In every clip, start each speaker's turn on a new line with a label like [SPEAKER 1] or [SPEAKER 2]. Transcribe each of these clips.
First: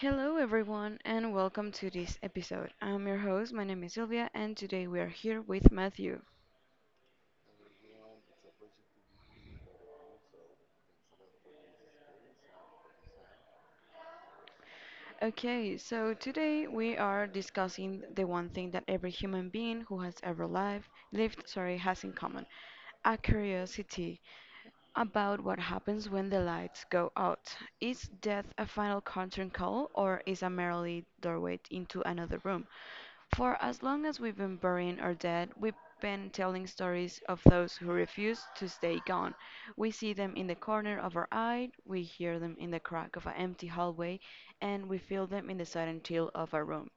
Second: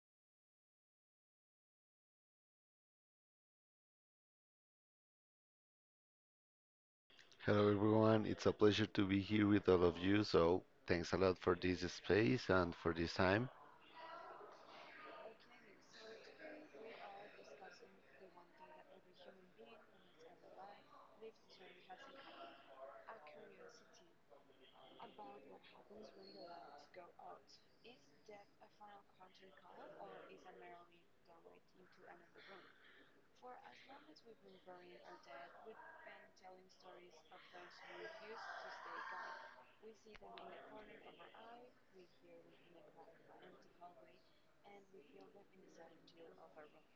[SPEAKER 1] Hello, everyone, and welcome to this episode. I'm your host, my name is Sylvia, and today we are here with Matthew.
[SPEAKER 2] Hello everyone, it's a pleasure to be here with all of you. So, thanks a lot for this space and for this time.
[SPEAKER 1] Okay, so today we are discussing the one thing that every human being who has ever lived, sorry, has in common, a curiosity about what happens when the lights go out. Is death a final curtain call or is a merely doorway into another room? For as long as we've been burying our dead, we've been telling stories of those who refuse to stay gone. We see them in the corner of our eye, we hear them in the crack of an empty hallway, and we feel them in the sudden chill of a room.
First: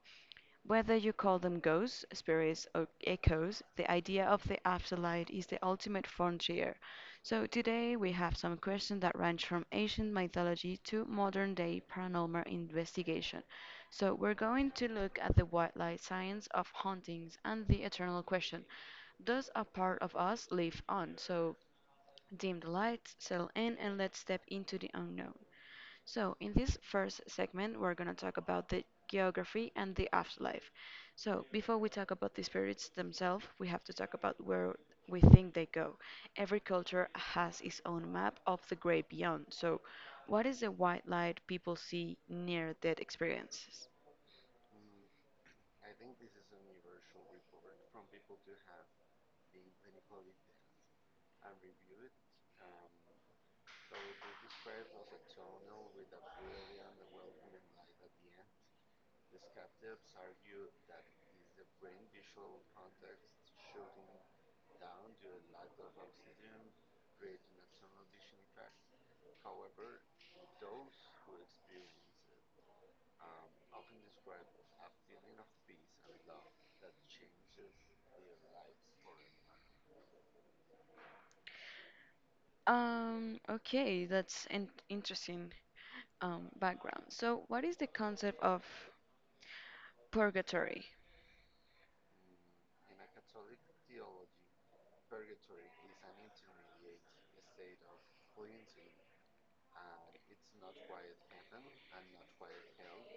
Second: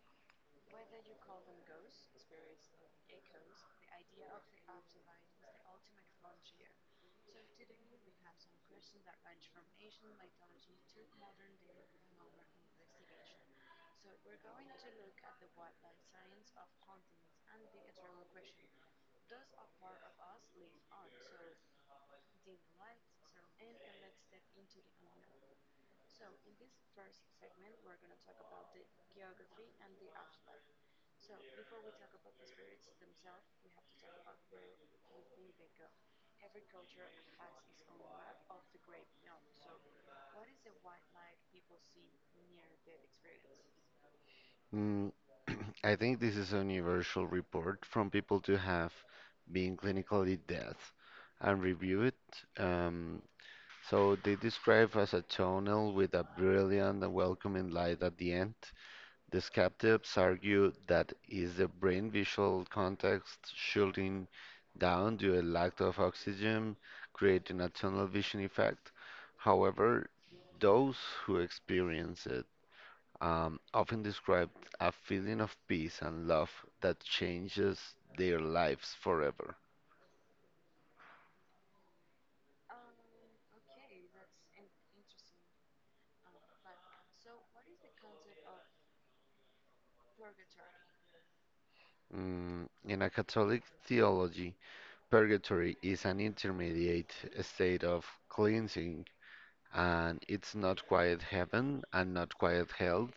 [SPEAKER 1] Whether you call them ghosts, spirits, or echoes, the idea of the afterlife is the ultimate frontier. So, today we have some questions that range from ancient mythology to modern day paranormal investigation. So, we're going to look at the wildlife science of hauntings and the eternal question, does a part of us live on? So, dim the lights, settle in, and let's step into the unknown. So, in this first segment, we're going to talk about the geography and the afterlife. So, before we talk about the spirits themselves, we have to talk about where we think they go. Every culture has its own map of the great beyond. So, what is the white light people see near death experiences?
[SPEAKER 2] Mm, I think this is a universal report from people to have been clinically dead and review it. Um, so, they describe as a tunnel with a brilliant and welcoming light at the end. The skeptics argue that is the brain visual context shutting down due to a lack of oxygen, creating a tunnel vision effect. However, those who experience it often describe a feeling of peace and love that changes their lives forever.
[SPEAKER 1] Okay, that's an interesting background. So, what is the concept of purgatory?
[SPEAKER 2] In a Catholic theology, purgatory is an intermediate state of cleansing and it's not quite heaven and not quite hell.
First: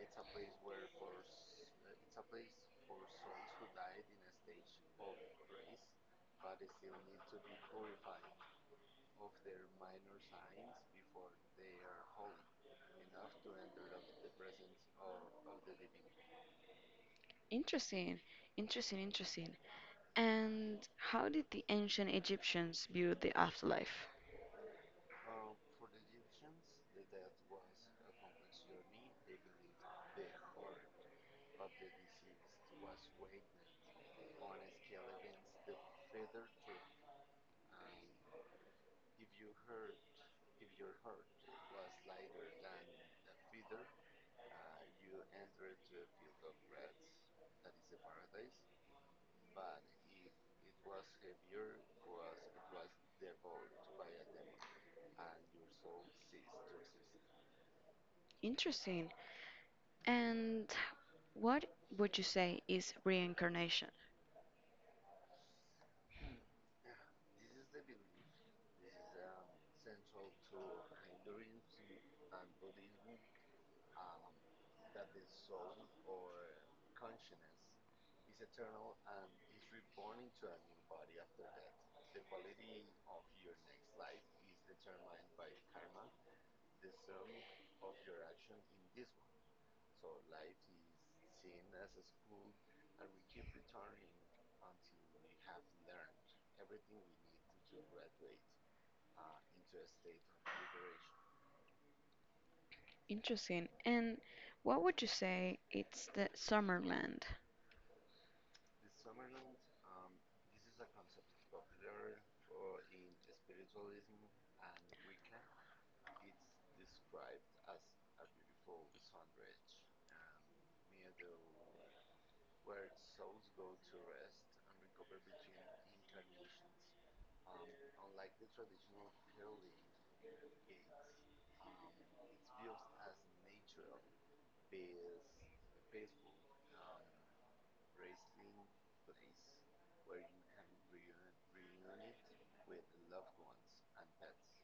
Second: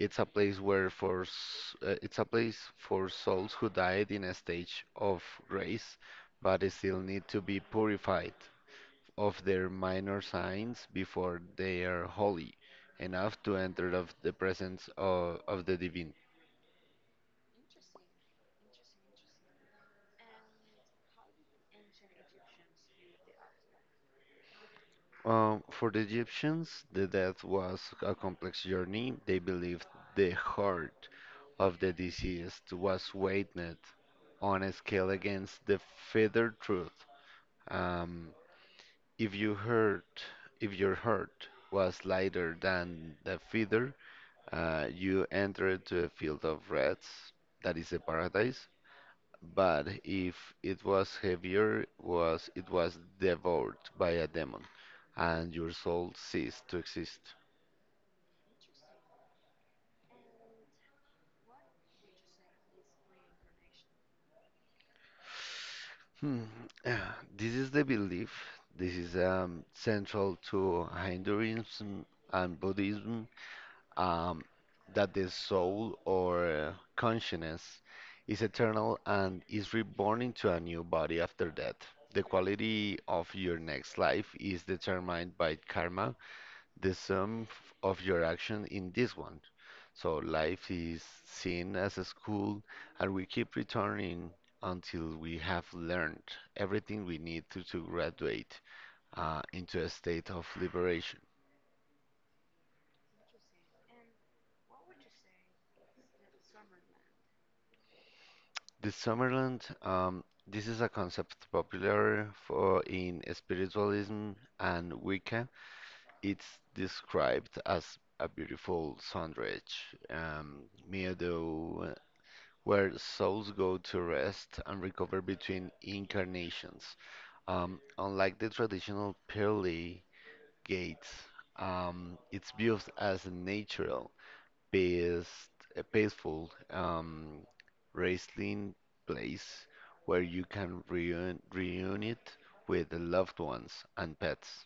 [SPEAKER 2] It's a place it's a place for souls who died in a stage of grace, but they still need to be purified of their minor sins before they are holy enough to enter of the presence of the divine.
[SPEAKER 1] Interesting, interesting, interesting. And how did the ancient Egyptians view the afterlife?
[SPEAKER 2] For the Egyptians, the death was a complex journey. They believed the heart of the deceased was weighed on a scale against the feathered truth. Um, if you heard, if your heart was lighter than the feather, you entered to a field of rats, that is a paradise, but if it was heavier, was it was devoured by a demon, and your soul ceased to exist.
[SPEAKER 1] Interesting. And what would you say is reincarnation?
[SPEAKER 2] Hmm. This is the belief. This is central to Hinduism and Buddhism, um, that the soul or consciousness is eternal and is reborn into a new body after death. The quality of your next life is determined by karma, the sum of your action in this one. So life is seen as a school, and we keep returning until we have learned everything we need to graduate into a state of liberation.
[SPEAKER 1] Interesting. And what would you say it's the Summerland?
[SPEAKER 2] The Summerland, this is a concept popular for in spiritualism and Wicca. It's described as a beautiful sundress, um, meadow, where souls go to rest and recover between incarnations. Unlike the traditional pearly gates, it's viewed as a natural, peace, a peaceful, resting place where you can reunite with the loved ones and pets.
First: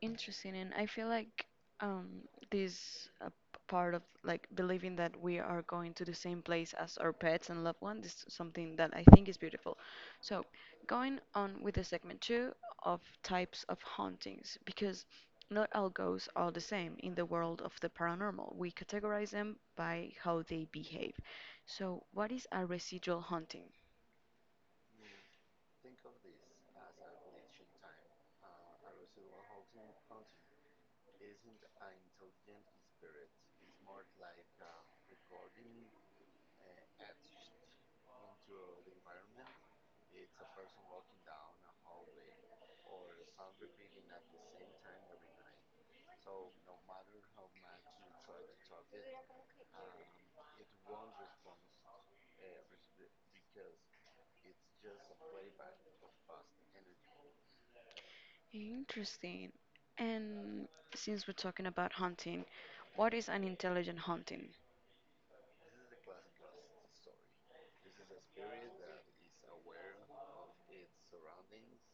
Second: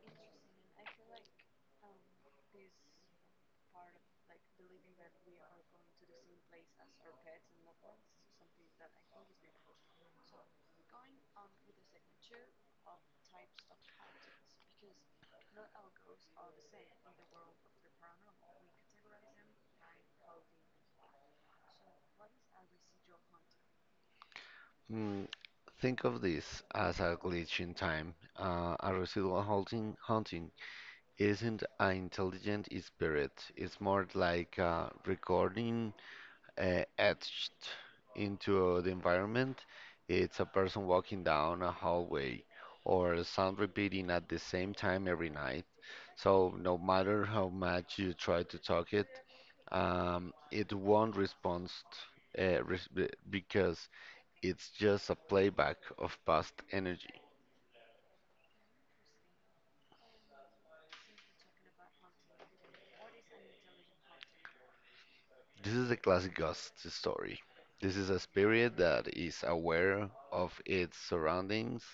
[SPEAKER 1] Interesting, and I feel like um, this part of like believing that we are going to the same place as our pets and loved ones is something that I think is beautiful. So, going on with the segment two of types of hauntings, because not all ghosts are the same in the world of the paranormal. We categorize them by how they behave. So, what is a residual haunting?
[SPEAKER 2] Mm, think of this as a glitch in time, a residual haunting isn't an intelligent spirit. It's more like a recording etched into the environment. It's a person walking down a hallway or a sound repeating at the same time every night. So no matter how much you try to talk it, it won't respond because it's just a playback of past energy.
[SPEAKER 1] Interesting. And since we're talking about hunting, what is an intelligent hunting?
[SPEAKER 2] This is a classic ghost story. This is a spirit that is aware of its surroundings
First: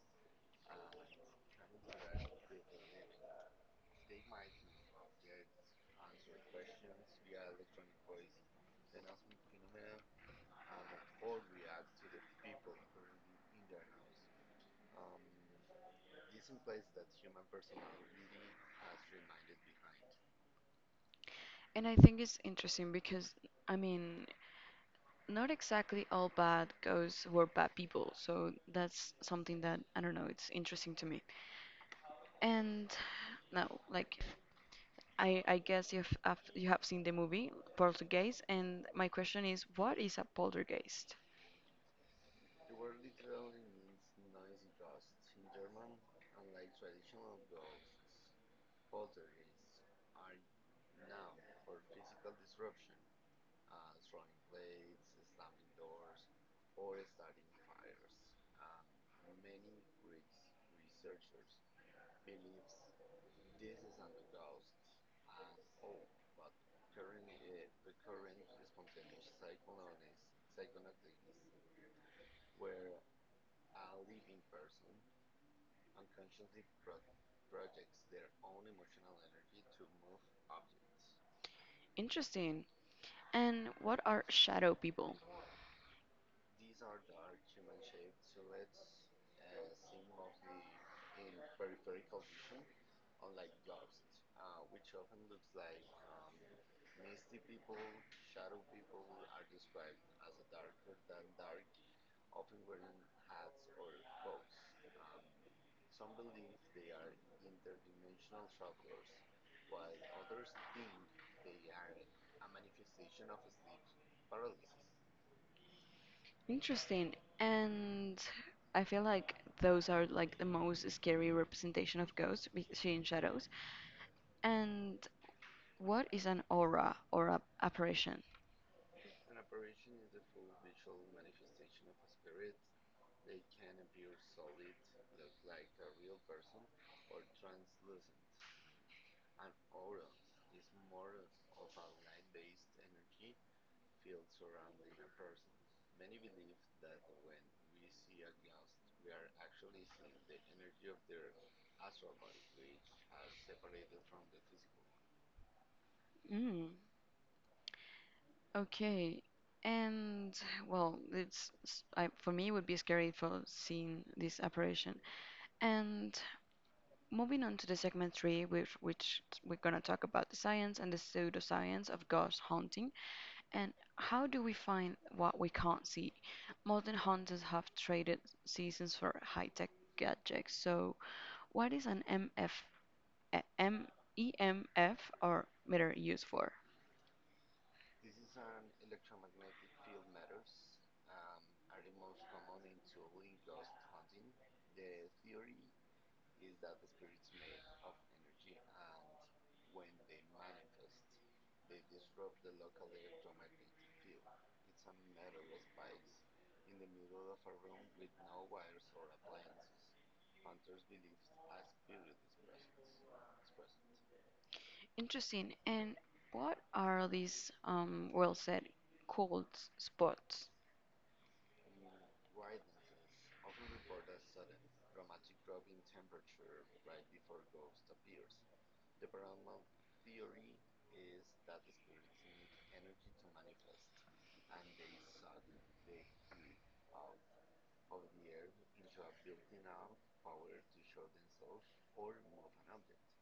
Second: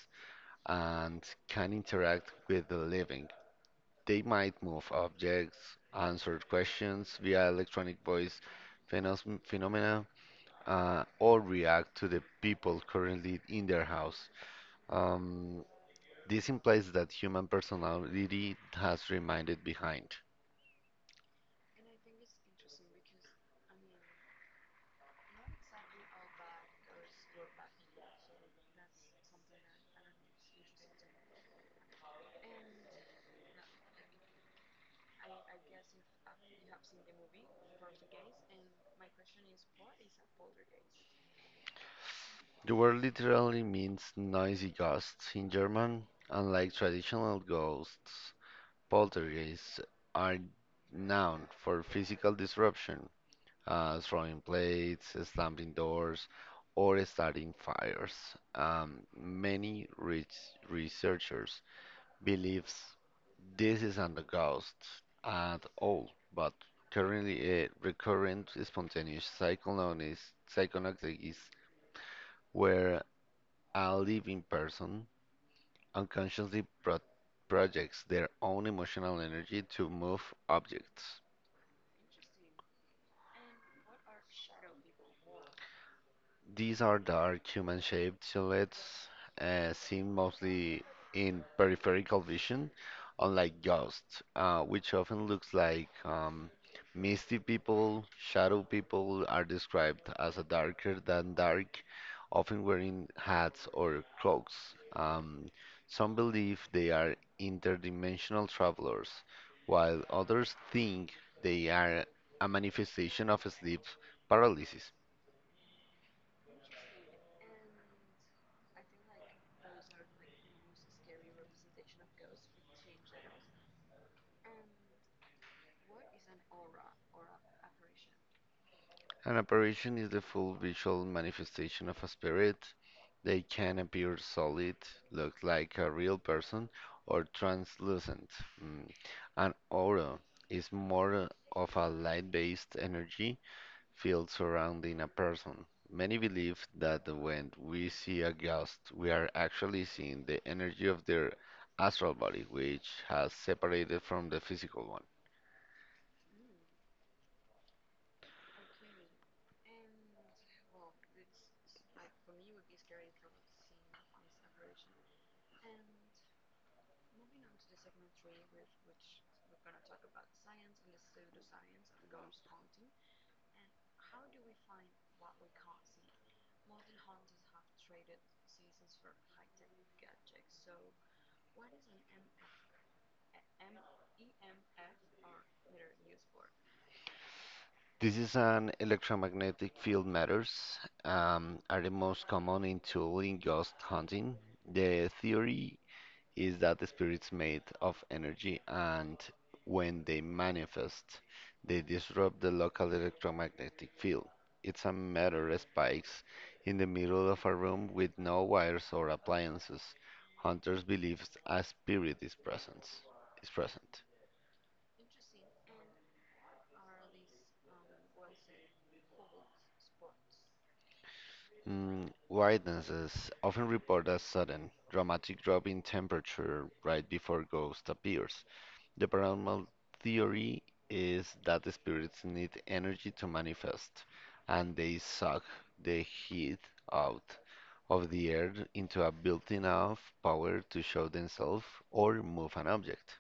[SPEAKER 2] and can interact with the living. They might move objects, answer questions via electronic voice phenomena, or react to the people currently in their house. Um, this implies that human personality has remained behind.
[SPEAKER 1] And I think it's interesting because, I mean, not exactly all bad goes were bad people. So that's something that, I don't know, it's interesting to me. And now, like, I guess you have seen the movie Poltergeist, and my question is, what is a poltergeist?
[SPEAKER 2] The word literally means noisy ghosts in German. Unlike traditional ghosts, poltergeists are known for physical disruption, throwing plates, slamming doors, or starting fires. Many rich researchers believe this isn't a ghost at all, but currently a recurrent spontaneous psychonosis where a living person unconsciously projects their own emotional energy to move objects.
[SPEAKER 1] Interesting. And what are shadow people?
[SPEAKER 2] These are dark human-shaped silhouettes seen mostly in peripheral vision, unlike ghosts, which often looks like misty people. Shadow people are described as a darker than dark, often wearing hats or cloaks. Um, some believe they are interdimensional travelers, while others think they are a manifestation of sleep paralysis.
[SPEAKER 1] Interesting. And I feel like those are like the most scary representation of ghosts, seeing shadows. And what is an aura or a apparition?
[SPEAKER 2] An apparition is the full visual manifestation of a spirit. They can appear solid, look like a real person, or translucent. Mm. An aura is more of a light-based energy field surrounding a person. Many believe that when we see a ghost, we are actually seeing the energy of their astral body, which has separated from the physical one.
[SPEAKER 1] Mm, okay. And well, for me it would be scary for seeing this apparition. And moving on to the segment three, which we're gonna talk about the science and the pseudoscience of ghost hunting. And how do we find what we can't see? Modern hunters have traded seasons for high-tech gadgets. So, what is an MF, or meter used for?
[SPEAKER 2] This is an electromagnetic field matters are the most common in tool in ghost hunting. The theory is that the spirits made of energy and when they manifest, they disrupt the local electromagnetic field. It's a matter of spikes in the middle of a room with no wires or appliances. Hunters believe a spirit is present. Is present.
[SPEAKER 1] Interesting. And what are these well said cold spots?
[SPEAKER 2] Mm, Witnesses often report a sudden, dramatic drop in temperature right before ghost appears. The paranormal theory is that the spirits need energy to manifest, and they suck the heat out of the air into a built enough power to show themselves or move an object.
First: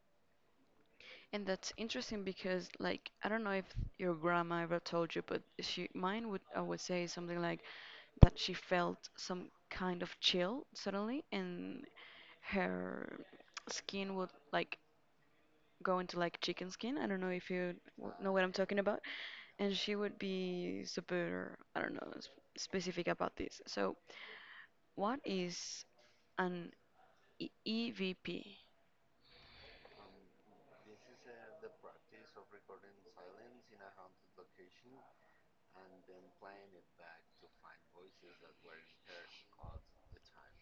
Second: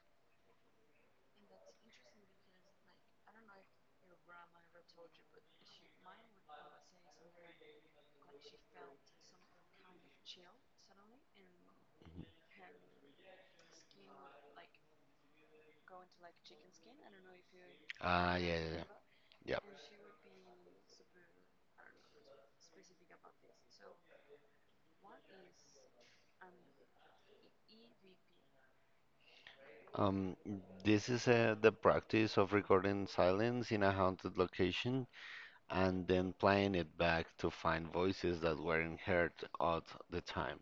[SPEAKER 1] And that's interesting because, like, I don't know if your grandma ever told you, but she mine would I would say something like that she felt some kind of chill suddenly, and her skin would like go into like chicken skin. I don't know if you know
[SPEAKER 2] Ah,
[SPEAKER 1] what I'm
[SPEAKER 2] yeah, yeah,
[SPEAKER 1] talking
[SPEAKER 2] yeah.
[SPEAKER 1] about.
[SPEAKER 2] Yep.
[SPEAKER 1] And she would be super, I don't know, specific about this. So, what is an EVP?
[SPEAKER 2] Um, this is the practice of recording silence in a haunted location and then playing it back to find voices that weren't heard at the time.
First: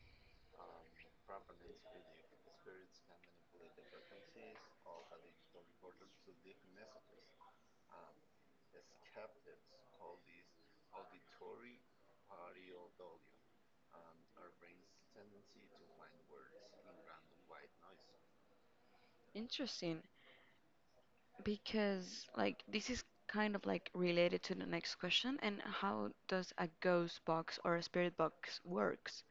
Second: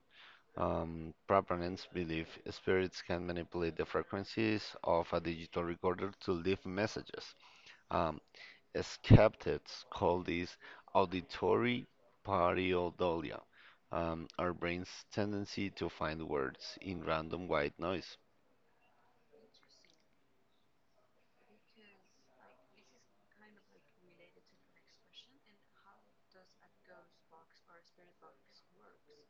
[SPEAKER 2] Proponents believe spirits can manipulate the frequencies of a digital recorder to leave messages. Um, skeptics call this auditory pareidolia, our brain's tendency to find words in random white noise.
[SPEAKER 1] Interesting, because like this is kind of like related to the next question, and how does a ghost box or a spirit box works?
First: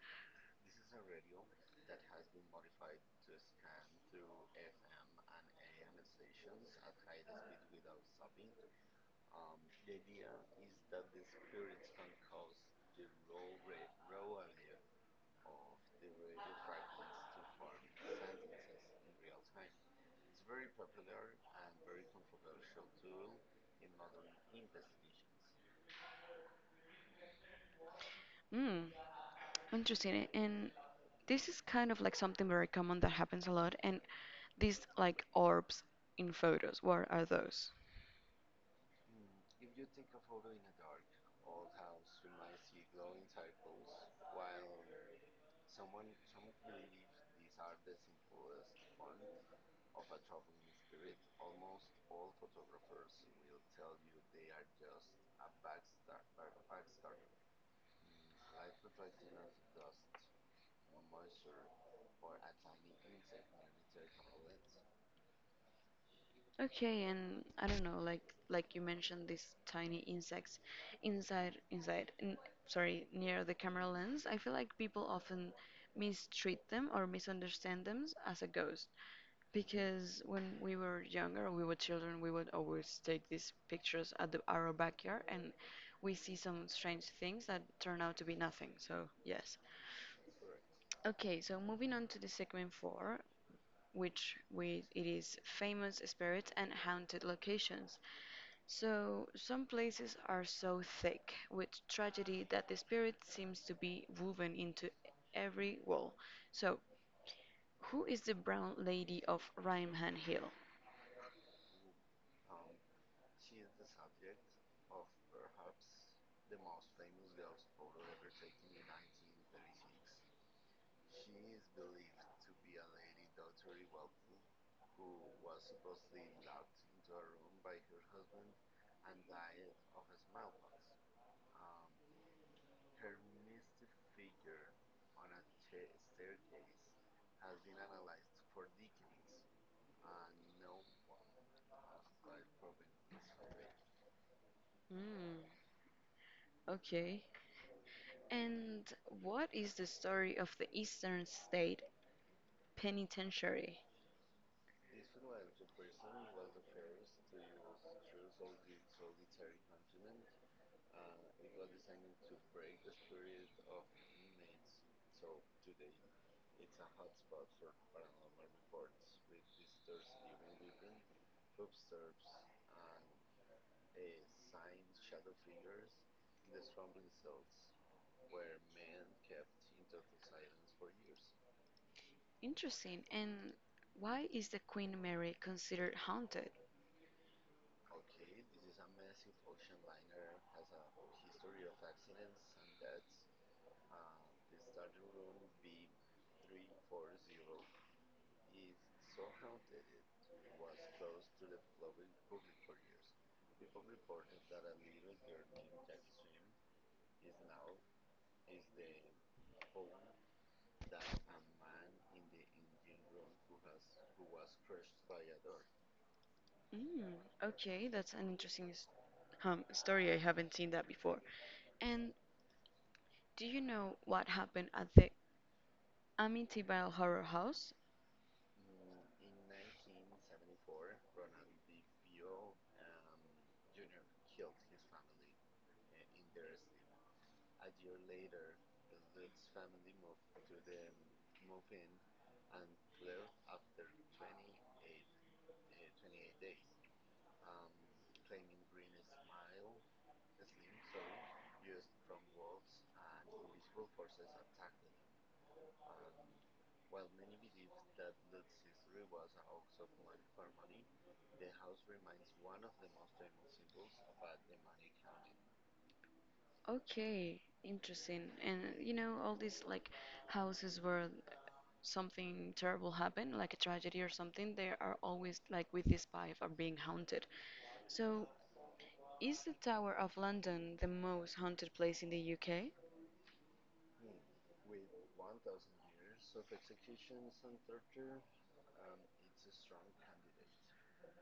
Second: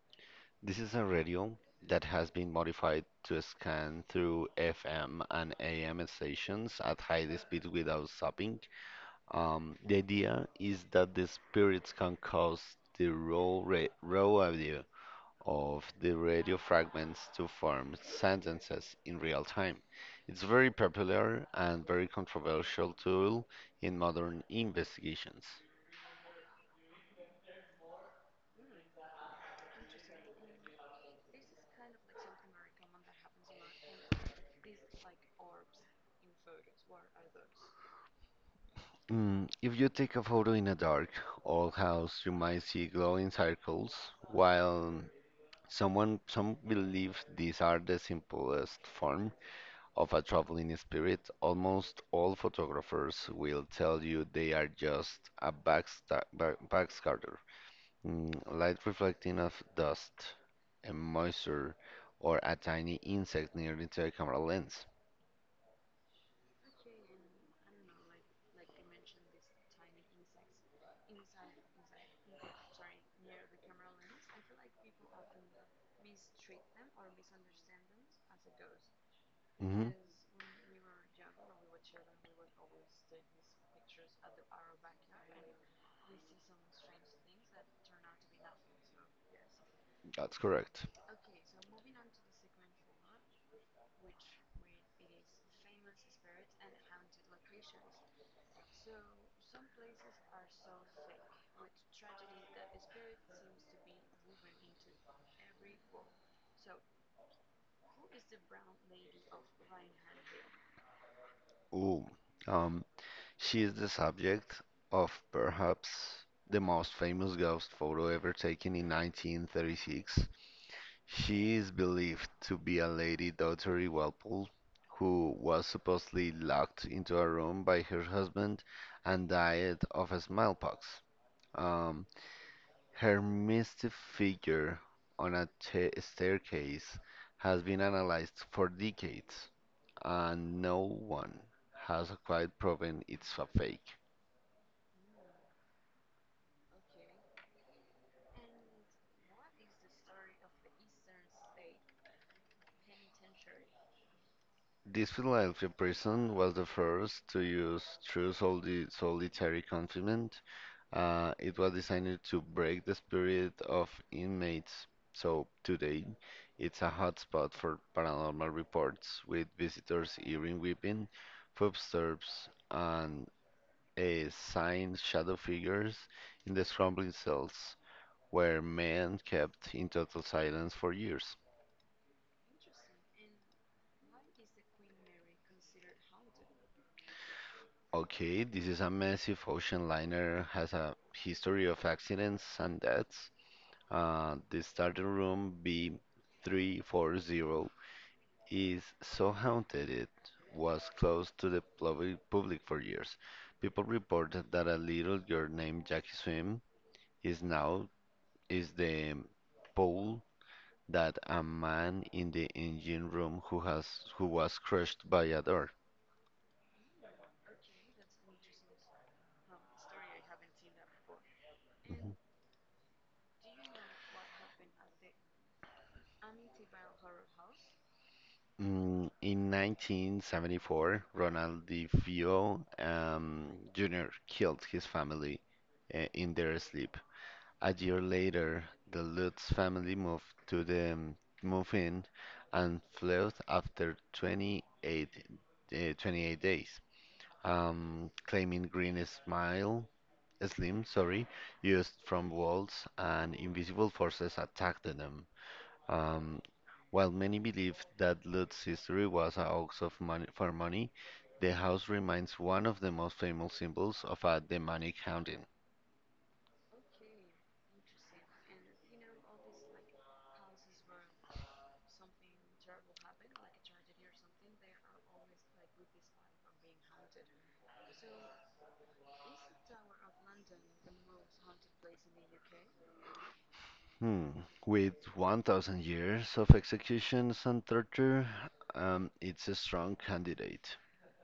[SPEAKER 2] This is a radio that has been modified to scan through FM and AM stations at high speed without stopping. The idea is that the spirits can cause the raw audio of the radio fragments to form sentences in real time. It's very popular and very controversial tool in modern investigations.
[SPEAKER 1] Hmm. Interesting. And this is kind of like something very common that happens a lot. And these like orbs in photos, what are those?
[SPEAKER 2] Mm, if you take a photo in a dark, old house, you might see glowing circles, while some believe these are the simplest form of a traveling spirit. Almost all photographers will tell you they are just a backscatter, light reflecting of dust and moisture, or a tiny insect near to a camera lens.
[SPEAKER 1] Okay, and I don't know, like you mentioned, these tiny insects inside inside n sorry, near the camera lens. I feel like people often mistreat them or misunderstand them as a ghost.
[SPEAKER 2] Mhm.
[SPEAKER 1] Because when we were younger, we were children, we would always take these pictures at our backyard, and we see some strange things that turn out to be nothing. So, yes.
[SPEAKER 2] That's correct.
[SPEAKER 1] Okay, so moving on to the segment four, which we, it is famous spirits and haunted locations. So, some places are so thick with tragedy that the spirit seems to be woven into every wall. So, who is the brown lady of Rhineland Hill?
[SPEAKER 2] Ooh, um, she is the subject of perhaps the most famous ghost photo ever taken in 1936. She is believed to be a Lady Dottery Walpole who was supposedly locked into a room by her husband and died of smallpox. Um, her mystic figure on a ta staircase has been analyzed for decades, and no one has quite proven it's a fake.
[SPEAKER 1] Mm. Okay. And what is the story of the Eastern State Penitentiary?
[SPEAKER 2] This Philadelphia prison was the first to use true solitary confinement. It was designed to break the spirit of inmates, so today it's a hotspot for paranormal reports, with visitors hearing weeping, footsteps, and a sign shadow figures in the crumbling cells. Where men kept in total silence for years.
[SPEAKER 1] Interesting. And why is the Queen Mary considered haunted?
[SPEAKER 2] Okay, this is a massive ocean liner, has a history of accidents and deaths. The starting room B340 is so haunted it was closed to the public for years. People reported that a little girl named Jackie Swim is now is the pole that a man in the engine room who was crushed by a door.
[SPEAKER 1] Mm, okay, that's an interesting story. I haven't seen that before. And do you know what happened at the Amityville Horror House?
[SPEAKER 2] Mm, In 1974, Ronald DeFeo Jr. killed his family in their sleep. A year later, the Lutz family moved to the move in and fled after 28 days, claiming green smile, slim, sorry, used from walls and invisible forces attacked them. Um, while many believe that Lutz's history was a hoax of money, for money, the house remains one of the most famous symbols of a demonic haunting.
[SPEAKER 1] Okay, interesting. And you know, all these like houses where something terrible happened, like a tragedy or something, they are always like with this vibe of being haunted. So, is the Tower of London the most haunted place in the UK?
[SPEAKER 2] Hmm. With 1,000 years of executions and torture, it's a strong candidate.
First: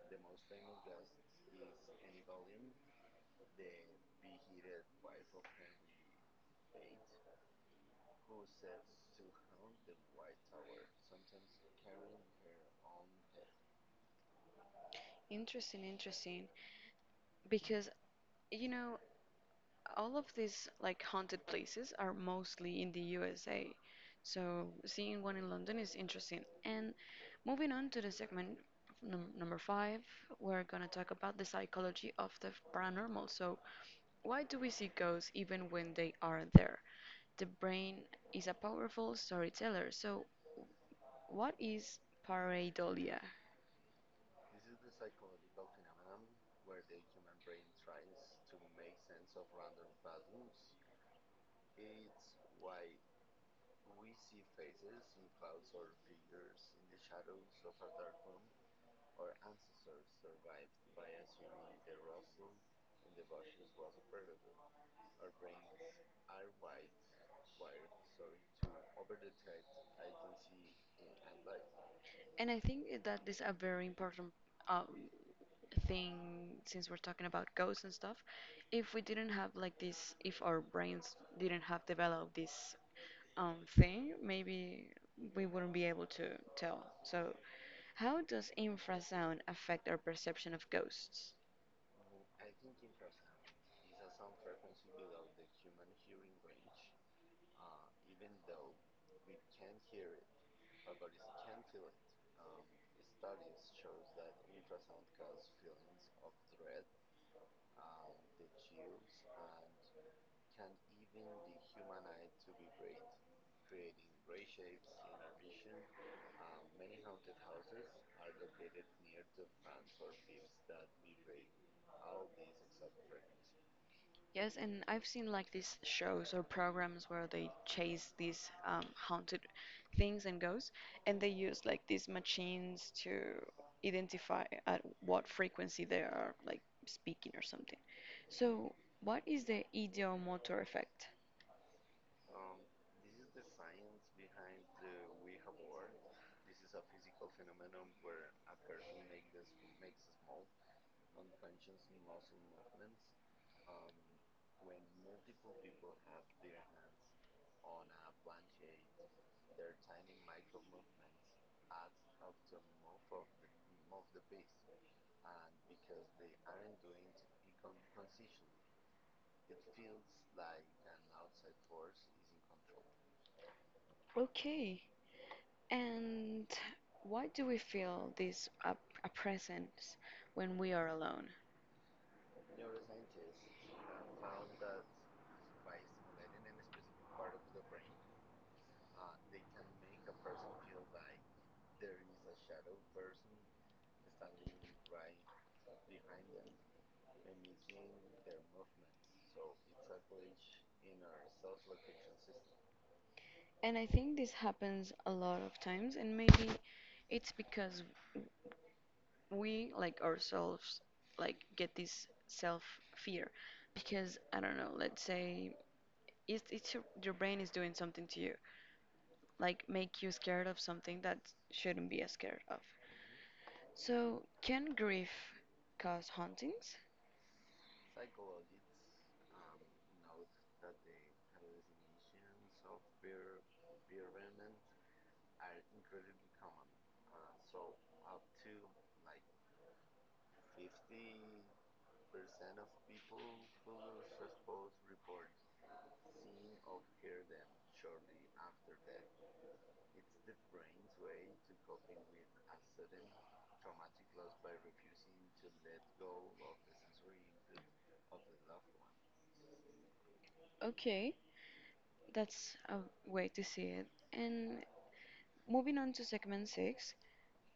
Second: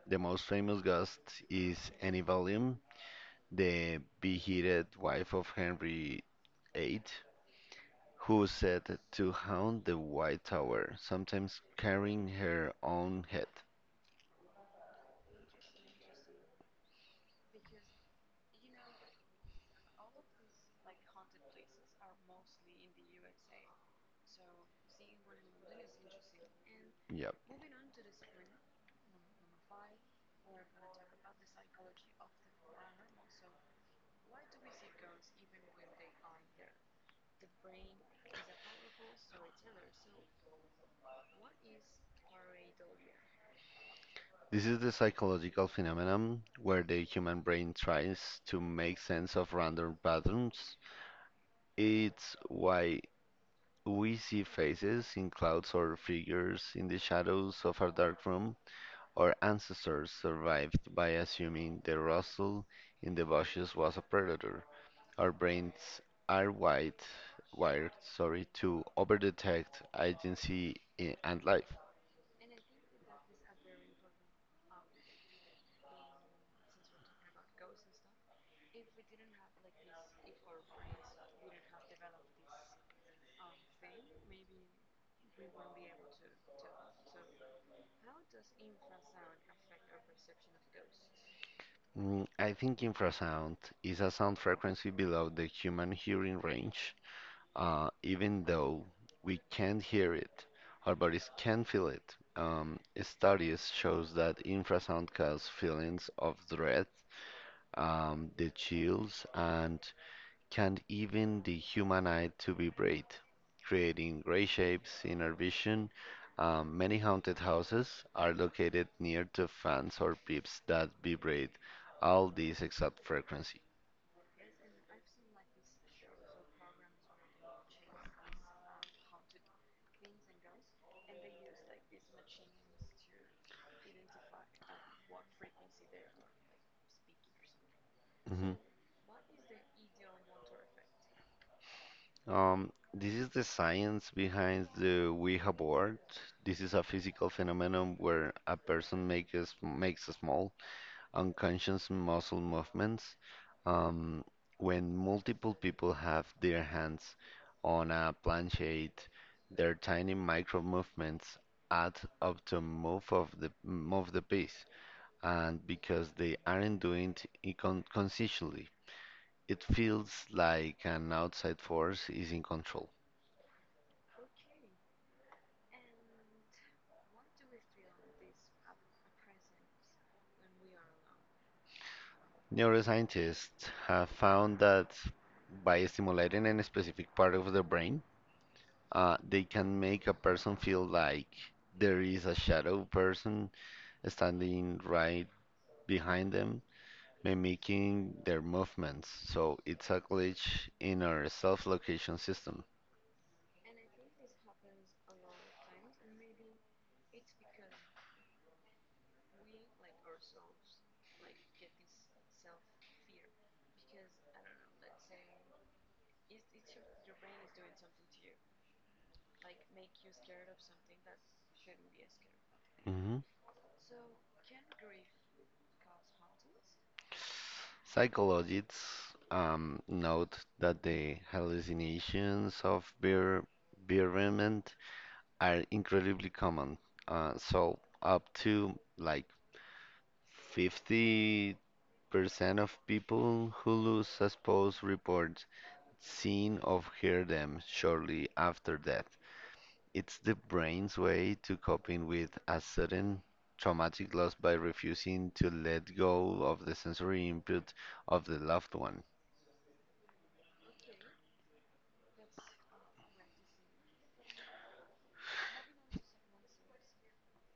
[SPEAKER 2] The most famous ghost is Annie Valium, the beheaded wife of Henry VIII, who is said to haunt the White Tower, sometimes carrying her own head.
[SPEAKER 1] Interesting, interesting. Because, you know, all of these like haunted places are mostly in the USA. So, seeing one in London is interesting. And
[SPEAKER 2] Yep.
[SPEAKER 1] moving on to the segment number five, we're gonna talk about the psychology of the paranormal. So, why do we see ghosts even when they are there? The brain is a powerful storyteller. So, what is pareidolia?
[SPEAKER 2] This is the psychological phenomenon where the human brain tries to make sense of random patterns. It's why we see faces in clouds or figures in the shadows of a dark room. Our ancestors survived by assuming the rustle in the bushes was a predator. Our brains are wired to overdetect agency and life.
[SPEAKER 1] And I think that this is a very important um, thing since we're talking about ghosts and stuff. If we didn't have like this, if our brains didn't have developed this thing, maybe we wouldn't be able to tell. So, how does infrasound affect our perception of ghosts?
[SPEAKER 2] I think infrasound is a sound frequency below the human hearing range. Even though we can't hear it, our bodies can feel it. Studies shows that infrasound causes feelings of dread, the chills, and can even the human eye to vibrate, creating gray shapes in our vision. Many haunted houses are located near to fans or pipes that vibrate all this exact frequency.
[SPEAKER 1] Yes, and I've seen like these shows or programs where they chase these haunted things and ghosts, and they use like these machines to identify at what frequency they are like speaking or something.
[SPEAKER 2] Mhm.
[SPEAKER 1] So, what is the ideomotor effect?
[SPEAKER 2] This is the science behind the Ouija board. This is a physical phenomenon where a person makes a small unconscious muscle movements. Um, when multiple people have their hands on a planchette, their tiny micro movements add up to move the piece. And because they aren't doing it consciously, it feels like an outside force is in control.
[SPEAKER 1] Okay, and why do we feel this a presence when we are alone?
[SPEAKER 2] Neuroscientists have found that by stimulating a specific part of the brain, they can make a person feel like there is a shadow person standing right behind them, mimicking their movements. So it's a glitch in our self-location system.
[SPEAKER 1] And I think this happens a lot of times, and maybe it's because we like ourselves like get this self fear because I don't know, let's say it's your brain is doing something to you, like make you scared of something that shouldn't be scared of.
[SPEAKER 2] Mhm.
[SPEAKER 1] So, can grief cause hauntings?
[SPEAKER 2] Psychologists note that the hallucinations of beer bereavement are incredibly common. So up to like 50% of people who lose a spouse report seeing or hear them shortly after death. It's the brain's way to coping with a sudden traumatic loss by refusing to let go of the sensory input of the loved one.
[SPEAKER 1] Okay, that's a way to see it. And moving on to segment six,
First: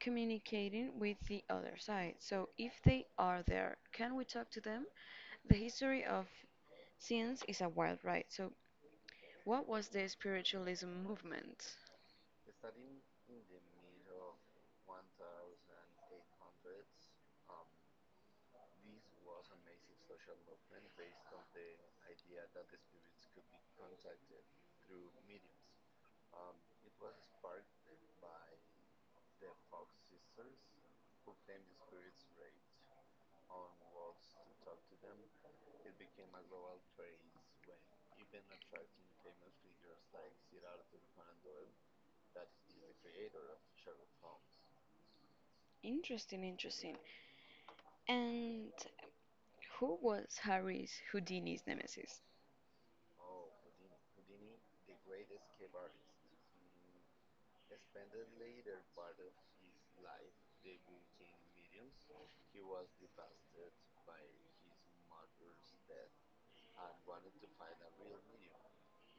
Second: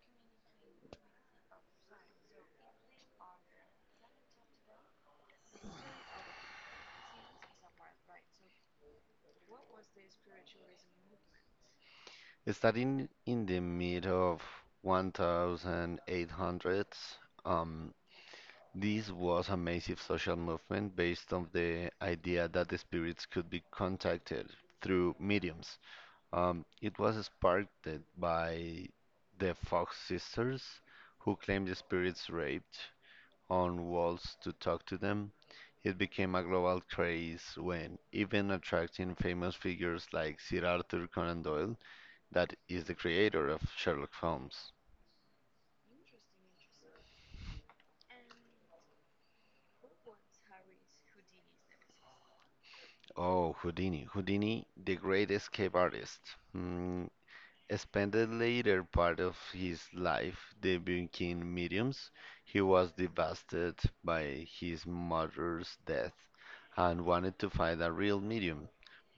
[SPEAKER 1] communicating with the other side. So, if they are there, can we talk to them? The history of scenes is a wild ride. So, what was the spiritualism movement?
[SPEAKER 2] Starting in the mid of 1800s, um, this was a massive social movement based on the idea that the spirits could be contacted through mediums. It was sparked by the Fox sisters, who claimed the spirits raped on walls to talk to them. It became a global craze when even attracting famous figures like Sir Arthur Conan Doyle, that is the creator of Sherlock Holmes.
[SPEAKER 1] Interesting, interesting. And who was Harry's Houdini's nemesis?
[SPEAKER 2] Oh, Houdini. Houdini, the great escape artist. Hmm, spent the later part of his life debunking mediums, he was devastated by his mother's death and wanted to find a real medium,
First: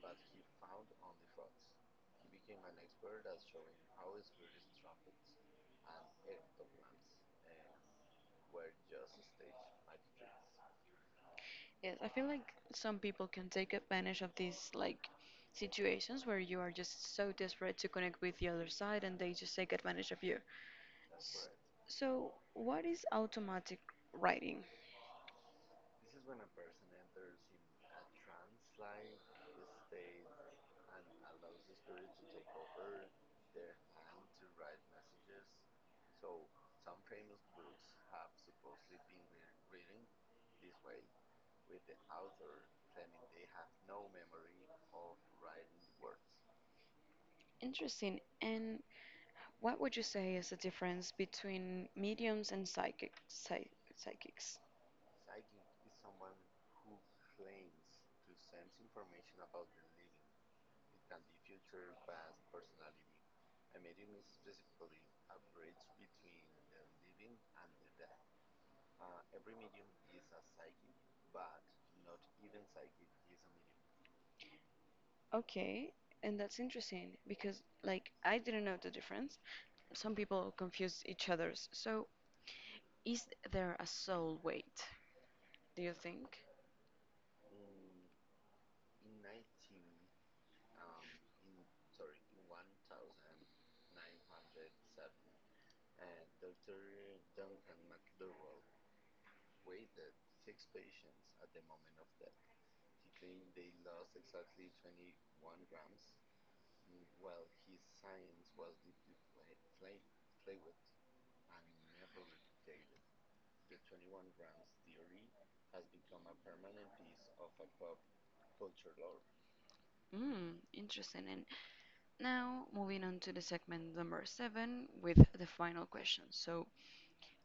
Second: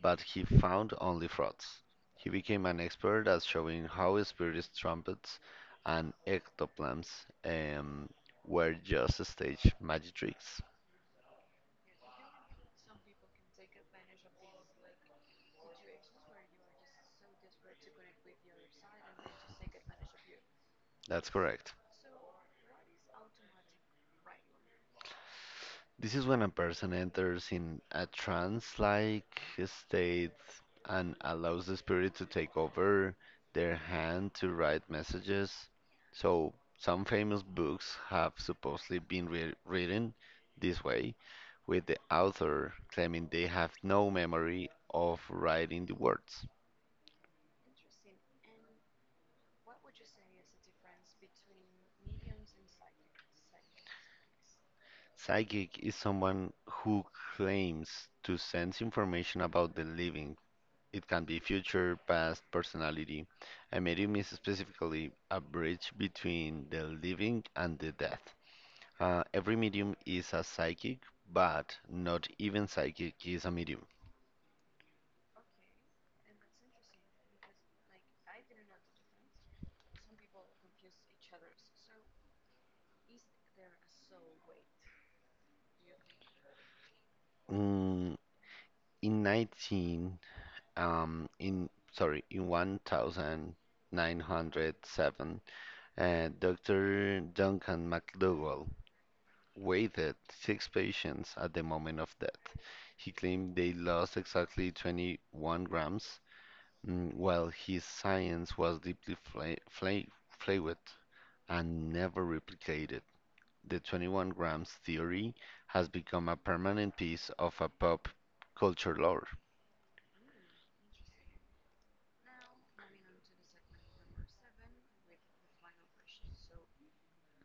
[SPEAKER 2] but he found only frauds. He became an expert at showing how spirits, trumpets, and ectoplasms um, were just stage magic tricks.
[SPEAKER 1] Yes, I feel like some people can take advantage of these like situations where you are just so desperate to connect with the other side and they just take advantage of you.
[SPEAKER 2] That's
[SPEAKER 1] S-
[SPEAKER 2] correct.
[SPEAKER 1] So, what is automatic writing?
[SPEAKER 2] This is when a person enters in a trance-like state and allows the spirit to take over their hand to write messages. So, some famous books have supposedly been re written this way, with the author claiming they have no memory of writing the words.
[SPEAKER 1] Interesting. And what would you say is the difference between mediums and psychics?
[SPEAKER 2] Psychic is someone who claims to sense information about the living. It can be future, past, personality. A medium is specifically a bridge between the living and the dead. Every medium is a psychic, but not even psychic is a medium.
[SPEAKER 1] Okay, and that's interesting because, like, I didn't know the difference. Some people confuse each other's. So, is there a soul weight? Do you think?
[SPEAKER 2] Mm, in 19, in sorry, in 1907, Dr. Duncan McDougall waited six patients at the moment of death. He claimed they lost exactly 21 grams. Well, his science was deeply flawed and never replicated. The 21 grams theory has become a permanent piece of a pop culture lore.
[SPEAKER 1] Hmm, interesting. And now, moving on to the segment number seven with the final question. So,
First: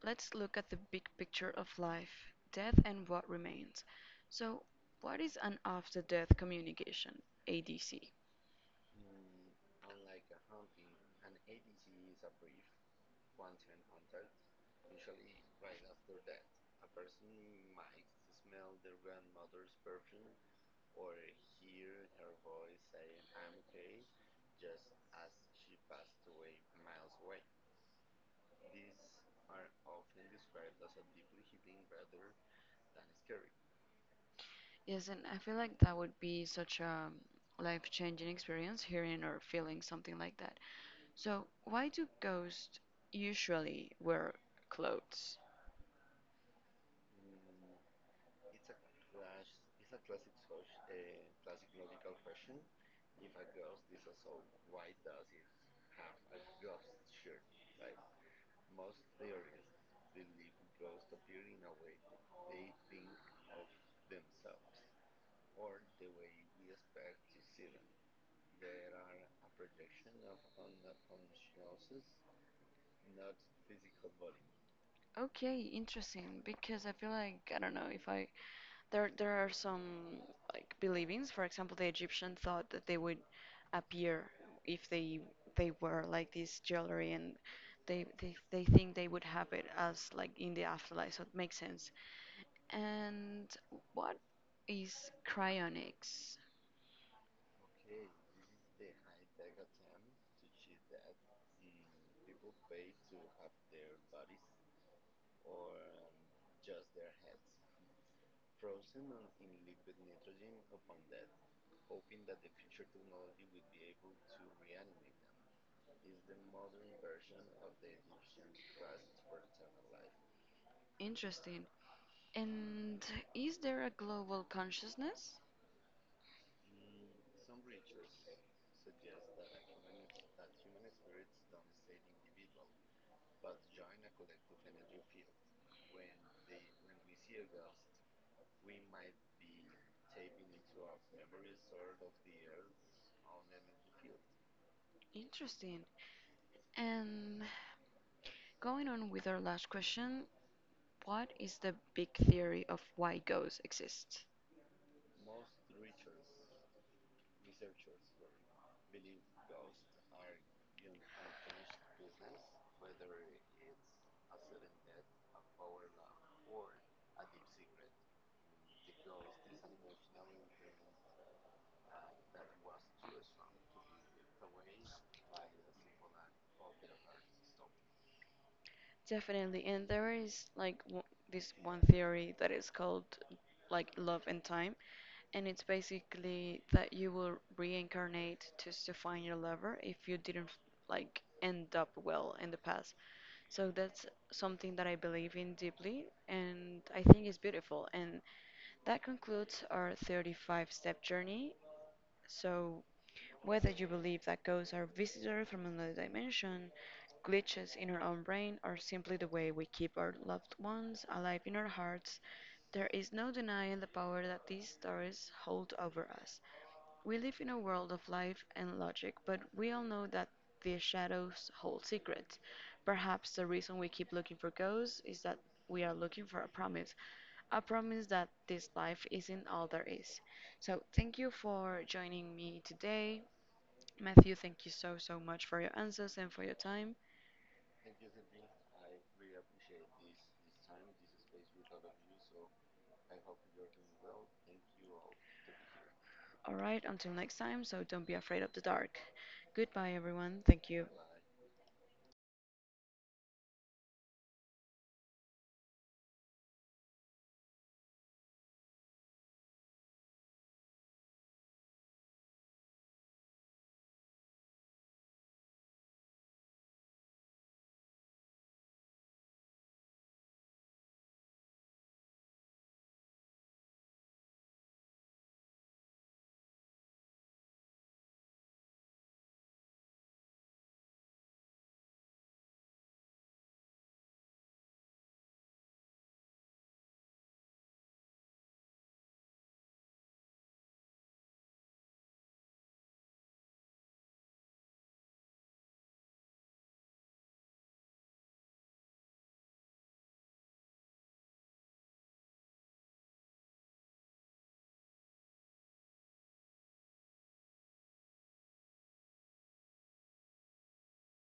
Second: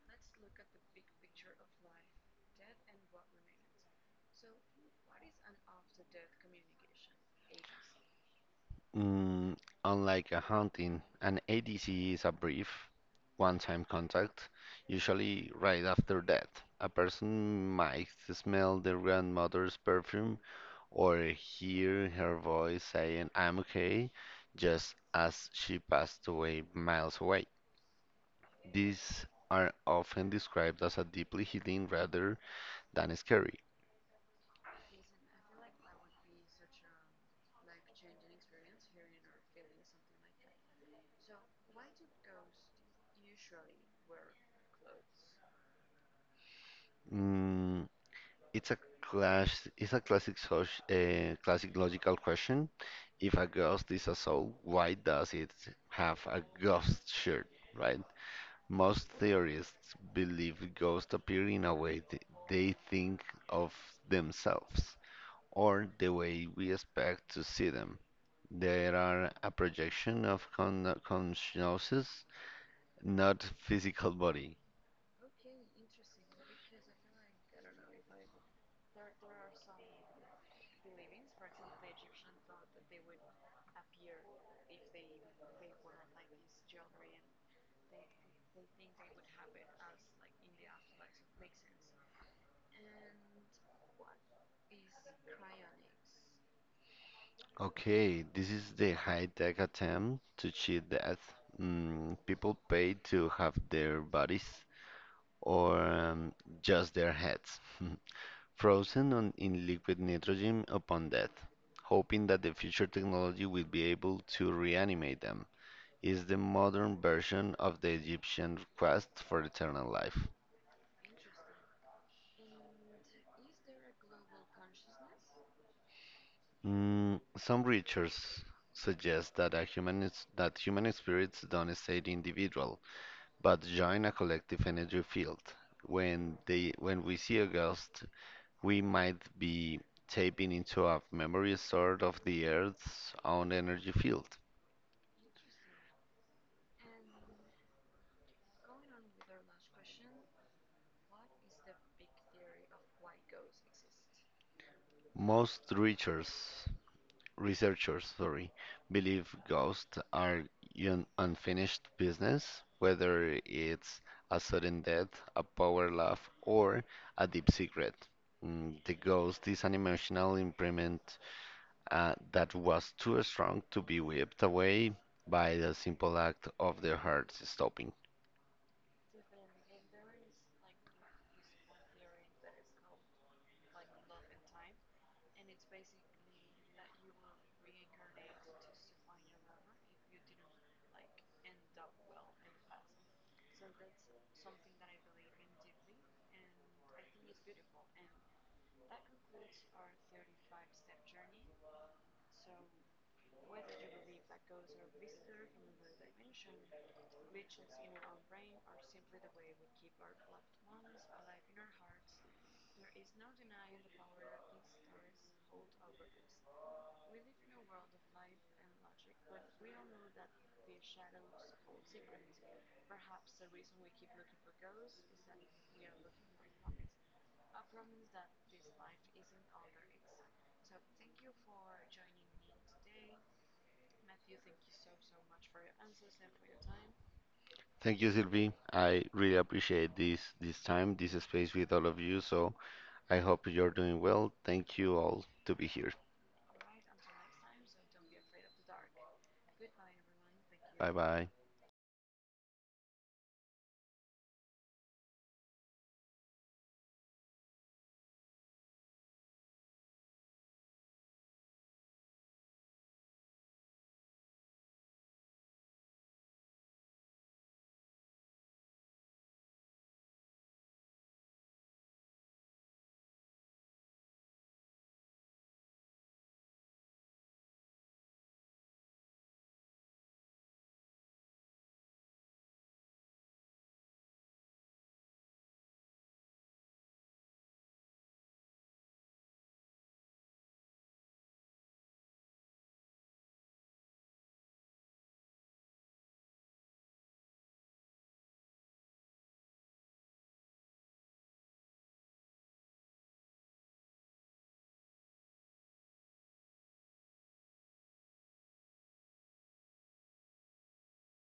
[SPEAKER 1] let's look at the big picture of life, death, and what remains. So, what is an after death communication? ADC.
[SPEAKER 2] Mm, unlike a hunting, an ADC is a brief, one-time contact, usually right after death. A person might smell their grandmother's perfume or hear her voice saying, I'm okay, just as she passed away miles away. These are often described as a deeply healing rather than scary.
[SPEAKER 1] Yes, and I feel like that would be such a life-changing experience hearing or feeling something like that. So, why do ghosts usually wear clothes?
[SPEAKER 2] Mm, it's a classic, classic logical question. If a ghost is a soul, why does it have a ghost shirt, right? Most theorists believe ghosts appear in a way they think of themselves, or the way we expect to see them. They are a projection of consciousness, not physical body.
[SPEAKER 1] Okay, interesting. Because I feel like I don't know if I there are some like believings. For example, the Egyptian thought that they would appear if they were like this jewelry, and they think they would have it as like in the afterlife. So it makes sense. And what is cryonics?
[SPEAKER 2] Okay, this is the high-tech attempt to cheat death. Mm, people pay to have their bodies or just their heads frozen on, in liquid nitrogen upon death, hoping that the future technology will be able to reanimate them. Is the modern version of the Egyptian quest for eternal life.
[SPEAKER 1] Interesting. And is there a global consciousness?
[SPEAKER 2] Mm, some researchers suggest that, that human spirits don't stay individual, but join a collective energy field. When we see a ghost, we might be tapping into a memory stored of the Earth's own energy field.
[SPEAKER 1] Interesting. And going on with our last question, what is the big theory of why ghosts exist?
[SPEAKER 2] Most researchers believe ghosts are un unfinished business, whether it's a sudden death, a power laugh, or a deep secret. Mm, the ghost is an emotional imprint that was too strong to be whipped away by the simple act of their hearts stopping.
[SPEAKER 1] Definitely, and there is like w this one theory that is called like love and time. And it's basically that you will reincarnate just to find your lover if you didn't like end up well in the past. So that's something that I believe in deeply and I think it's beautiful. And that concludes our 35 step journey. So whether you believe that ghosts are visitors from another dimension, glitches in our own brain, or simply the way we keep our loved ones alive in our hearts, there is no denying the power that these stories hold over us. We live in a world of life and logic, but we all know that the shadows hold secrets. Perhaps the reason we keep looking for ghosts is that we are looking for a promise that this life isn't all there is. So, thank you for joining me today. Matthew, thank you so, so much for your answers and for your time.
[SPEAKER 2] Thank you, Sylvie. I really appreciate this time, this space with all of you. So I hope you're doing well. Thank you all to be here.
[SPEAKER 1] All right, until next time, so don't be afraid of the dark. Goodbye, everyone. Thank you.
[SPEAKER 2] Bye bye.